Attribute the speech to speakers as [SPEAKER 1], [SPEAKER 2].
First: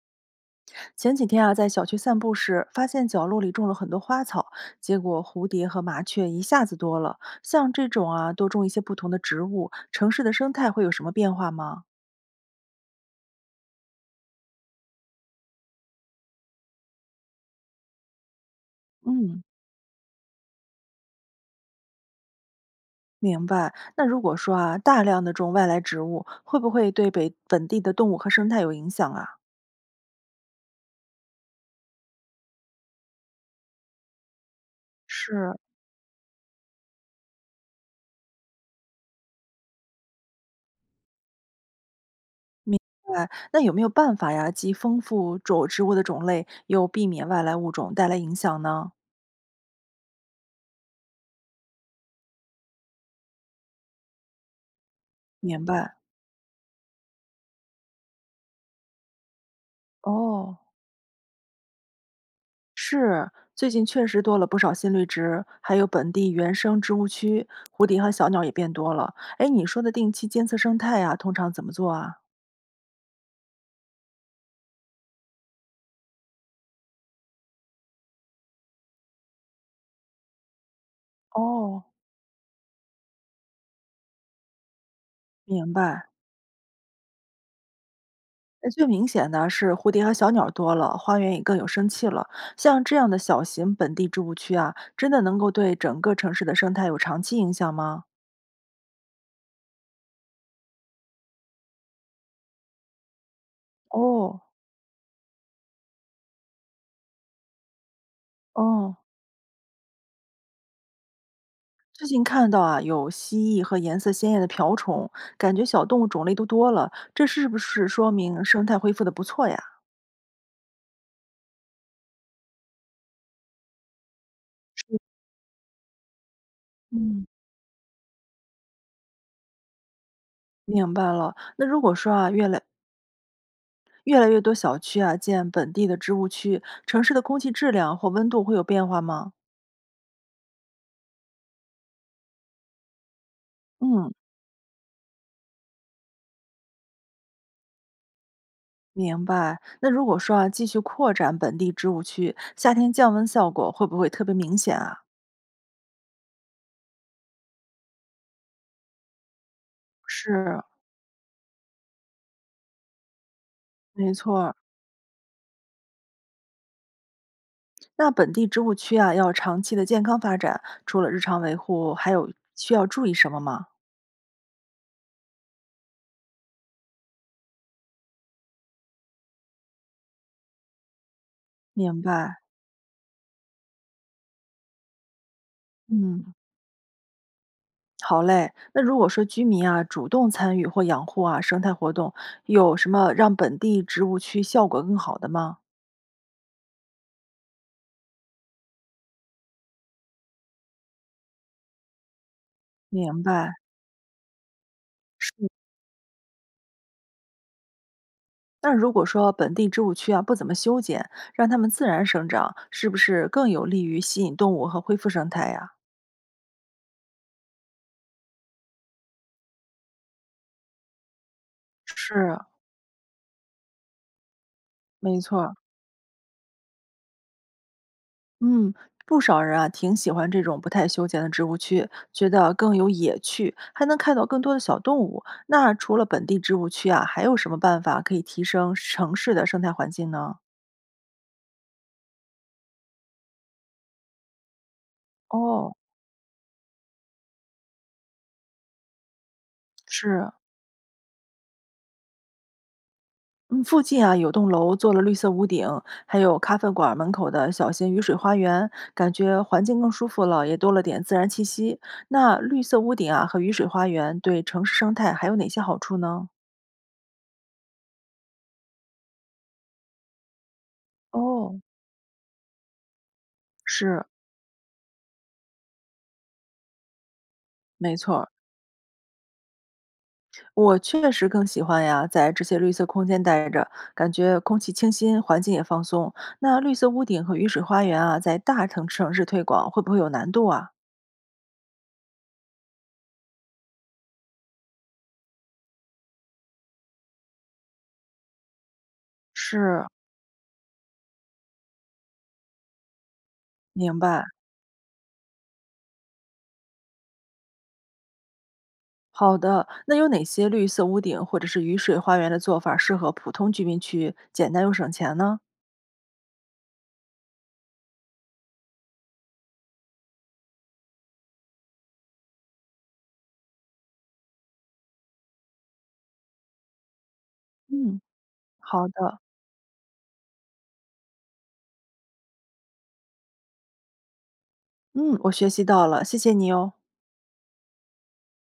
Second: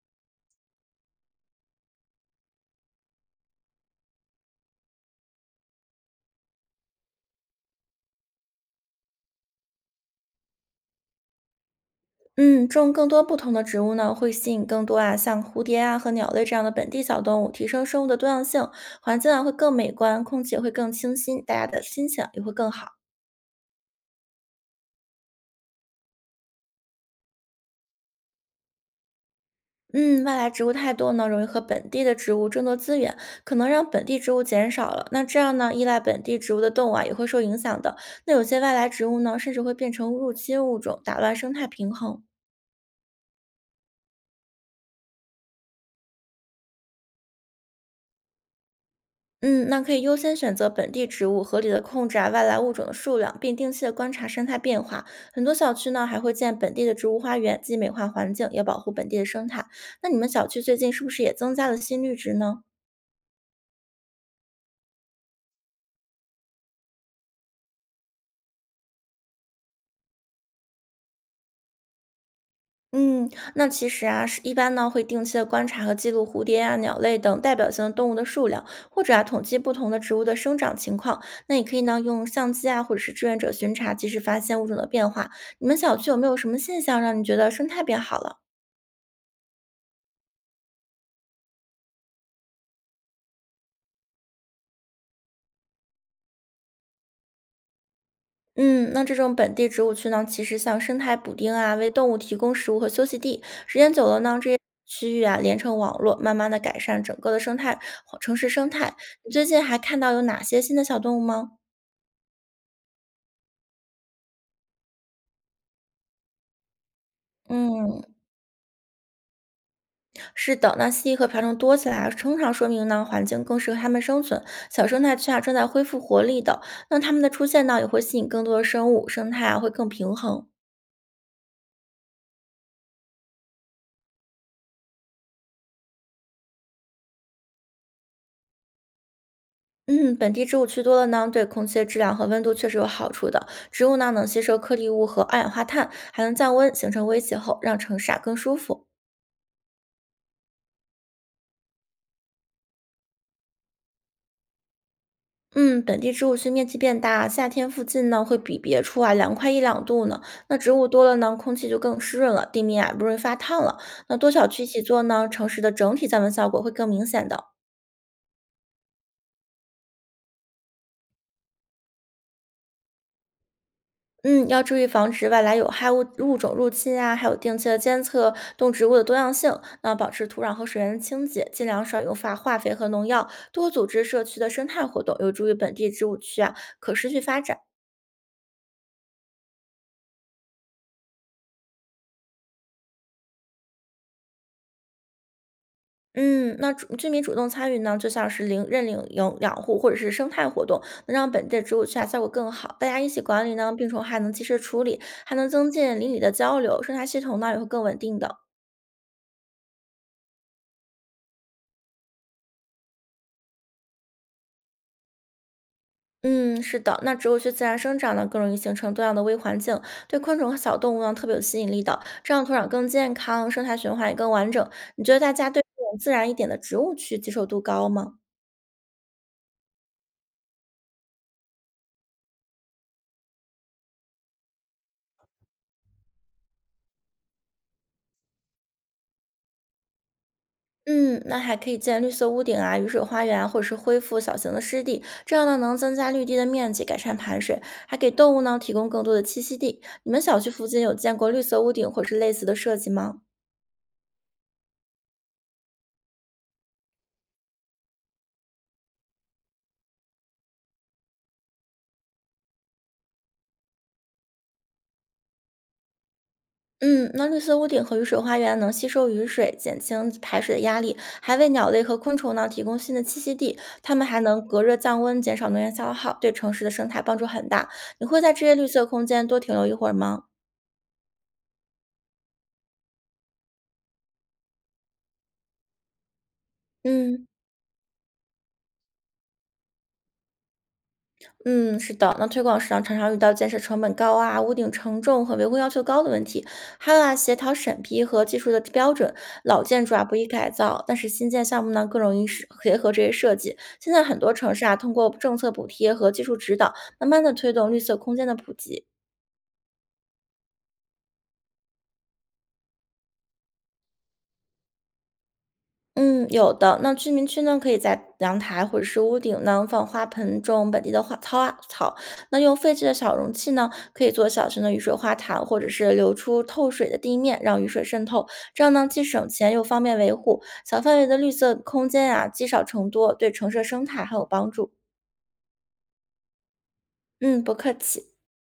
[SPEAKER 1] 前几天啊，在小区散步时，发现角落里种了很多花草，结果蝴蝶和麻雀一下子多了。像这种啊，多种一些不同的植物，城市的生态会有什么变化吗？
[SPEAKER 2] 嗯，种更多不同的植物呢，会吸引更多啊，像蝴蝶啊和鸟类这样的本地小动物，提升生物的多样性，环境
[SPEAKER 1] 嗯，
[SPEAKER 2] 啊会更美观，空气也会更清新，大家的心情也会更好。
[SPEAKER 1] 明白。那如果说啊，大量的种外来植物，会不会对北本地的动物和生态有影响啊？
[SPEAKER 2] 嗯，外来植物太多呢，容易和本地的植物争夺资源，可能让本地植物减少了。那这
[SPEAKER 1] 是，
[SPEAKER 2] 样呢，依赖本地植物的动物啊也会受影响的。那有些外来植物呢，甚至会变成入侵物种，打乱生态平衡。
[SPEAKER 1] 哎，那有没有办法呀，既丰富种植物的种类，又避免外来物种带来影响呢？
[SPEAKER 2] 嗯，那可以优先选择本地植物，合理的控制啊外来物种的数量，并定期的观察生态变化。很多
[SPEAKER 1] 明
[SPEAKER 2] 小区
[SPEAKER 1] 白。
[SPEAKER 2] 呢还会建本地的植物花园，既美化环境，也保护本地的生态。那你们小
[SPEAKER 1] 哦，
[SPEAKER 2] 区最近是不是也增加了新绿植呢？
[SPEAKER 1] 是，最近确实多了不少新绿植，还有本地原生植物区，蝴蝶和小鸟也变多了。哎，你说的定期监测生态呀，通常怎么做啊？
[SPEAKER 2] 嗯，那其实啊，是一般呢会定期的观察和记录蝴蝶啊、鸟类等代表性的动物的数量，或者啊统计不同的植物的生长情况。那也可以
[SPEAKER 1] 哦，
[SPEAKER 2] 呢用相机啊，或者是志愿者巡查，及时发现物种的变化。你
[SPEAKER 1] 明
[SPEAKER 2] 们小
[SPEAKER 1] 白。
[SPEAKER 2] 区有没有什么现象让你觉得生态变好了？
[SPEAKER 1] 那最明显的是蝴蝶和小鸟多了，花园也更有生气了。像这样的小型本地植物区啊，真的能够对整个城市的生态有长期影响吗？
[SPEAKER 2] 嗯，那这种本地植物区呢，其实像生态补丁啊，为动物提供食物和休息地。时间久了呢，
[SPEAKER 1] 哦，
[SPEAKER 2] 这些区域啊连成网络，慢慢的改善整个的生态城市生
[SPEAKER 1] 哦。
[SPEAKER 2] 态。你最近还看到有哪些新的小动物吗？
[SPEAKER 1] 最近看到啊，有蜥蜴和颜色鲜艳的瓢虫，感觉小动物种类都多了，这是不是
[SPEAKER 2] 嗯，
[SPEAKER 1] 说明生态恢复的不错呀？
[SPEAKER 2] 是的，那蜥蜴和瓢虫多起来啊，通常说明呢环境更适合它们生存。小生态区啊正在恢复活力的，那它们
[SPEAKER 1] 嗯，
[SPEAKER 2] 的出现呢也会吸引更多的生物，生态啊会更平衡。
[SPEAKER 1] 明白了。那如果说啊，越来越多小区啊建本地的植物区，城市的空气质量或温度会有变化吗？
[SPEAKER 2] 嗯，本地植物区多了呢，对空气的质量和温度确实有好处的。植物呢
[SPEAKER 1] 嗯，
[SPEAKER 2] 能吸收颗粒物和二氧化碳，还能降温，形成微气候，让城市啊更舒服。
[SPEAKER 1] 明白。那如果说啊，继续扩展本地植物区，夏天降温效果会不会特别明显啊？
[SPEAKER 2] 嗯，本地植物区面积变大，夏天附近呢会比别处啊凉快一两度呢。那
[SPEAKER 1] 是，
[SPEAKER 2] 植物多了呢，空气就更湿润了，地面啊不容易发烫了。
[SPEAKER 1] 没
[SPEAKER 2] 那多
[SPEAKER 1] 错
[SPEAKER 2] 小
[SPEAKER 1] 儿。
[SPEAKER 2] 区一起做呢，城市的整体降温效果会更明显的。
[SPEAKER 1] 那本地植物区啊，要长期的健康发展，除了日常维护，还有需要注意什么吗？
[SPEAKER 2] 嗯，要注意防止外来有害物种入侵啊，还有定期的监测动植物的多样性。那保持土壤和水源的清洁，尽量
[SPEAKER 1] 明
[SPEAKER 2] 少用化
[SPEAKER 1] 白，
[SPEAKER 2] 化肥和农药，多组织社区的生态活动，有助于本地植物
[SPEAKER 1] 嗯，
[SPEAKER 2] 区啊可持续发展。
[SPEAKER 1] 好嘞。那如果说居民啊主动参与或养护啊生态活动，有什么让本地植物区效果更好的吗？
[SPEAKER 2] 嗯，那居民主动参与呢，就像是认领养护或者是生态活动，能让本地的植物区啊效果更好。大家一起
[SPEAKER 1] 明
[SPEAKER 2] 管
[SPEAKER 1] 白，
[SPEAKER 2] 理呢，病虫害能及时处理，还
[SPEAKER 1] 是。
[SPEAKER 2] 能增进邻里的交流，生态系统呢也会更稳定的。
[SPEAKER 1] 那如果说本地植物区啊不怎么修剪，让它们自然生长，是不是更有利于吸引动物和恢复生态呀？
[SPEAKER 2] 嗯，是的，那植物区自然生长呢，更容易形成多样的微环境，对昆虫和小动物呢特别有吸引力的，这
[SPEAKER 1] 是，
[SPEAKER 2] 样土壤更健康，生态循环也更完整。你觉
[SPEAKER 1] 没
[SPEAKER 2] 得大家
[SPEAKER 1] 错
[SPEAKER 2] 对这种自然一点的植物区接受度高吗？
[SPEAKER 1] 嗯，不少人啊挺喜欢这种不太修剪的植物区，觉得更有野趣，还能看到更多的小动物。那除了本地植物区啊，还有什么办法可以提升城市的生态环境呢？
[SPEAKER 2] 嗯，那还可以建绿色屋顶啊、雨水花园啊或者是恢复小型的湿地，这样呢
[SPEAKER 1] 哦，
[SPEAKER 2] 能增加绿地的面积，改善排水，还给动物呢提供更多的栖息地。你们
[SPEAKER 1] 是，
[SPEAKER 2] 小区附近有见过绿色屋顶或是类似的设计吗？
[SPEAKER 1] 嗯，附近啊有栋楼做了绿色屋顶，还有咖啡馆门口的小型雨水花园，感觉环境更舒服了，也多了点自然气息。那绿色屋顶啊和雨水花园对城市生态还有哪些好处呢？
[SPEAKER 2] 嗯，那绿色屋顶和雨水花园能吸收雨水，减轻排水的压力，还为
[SPEAKER 1] 哦，
[SPEAKER 2] 鸟类和昆虫呢提供新的栖息地。它
[SPEAKER 1] 是，
[SPEAKER 2] 们还能隔热降温，减少能源消耗，对城市的生态帮助很大。
[SPEAKER 1] 没
[SPEAKER 2] 你
[SPEAKER 1] 错
[SPEAKER 2] 会
[SPEAKER 1] 儿。
[SPEAKER 2] 在这些绿色空间多停留一会儿吗？
[SPEAKER 1] 我确实更喜欢呀，在这些绿色空间待着，感觉空气清新，环境也放松。那绿色屋顶
[SPEAKER 2] 嗯。
[SPEAKER 1] 和雨水花园啊，在大城市推广会不会有难度啊？
[SPEAKER 2] 嗯，是的，那推广时啊，常常遇到建设成本高啊、屋顶承重和维护要求高的问题，还有啊，协调审批和技术的标准。老
[SPEAKER 1] 是，
[SPEAKER 2] 建筑啊不易改造，但是新建项目呢更容易是结合这些设计。现
[SPEAKER 1] 明
[SPEAKER 2] 在很
[SPEAKER 1] 白。
[SPEAKER 2] 多城市啊，通过政策补贴和技术指导，慢慢的推动绿色空间的普及。
[SPEAKER 1] 好的，那有哪些绿色屋顶或者是雨水花园的做法适合普通居民区，简单又省钱呢？
[SPEAKER 2] 嗯，有的。那居民区呢，可以在阳台或者是屋顶呢放花盆，种本地的花草。那用废弃的小容器呢，可以做小型的雨水花坛，或者是留出透水的地面，让雨水
[SPEAKER 1] 嗯，
[SPEAKER 2] 渗透。这样
[SPEAKER 1] 好
[SPEAKER 2] 呢，既
[SPEAKER 1] 的，
[SPEAKER 2] 省钱又方便维护。小范围的绿色空间啊，积少成多，对城市生态很有帮助。
[SPEAKER 1] 嗯，我学习到了，谢谢你哦。
[SPEAKER 2] 嗯，不客气。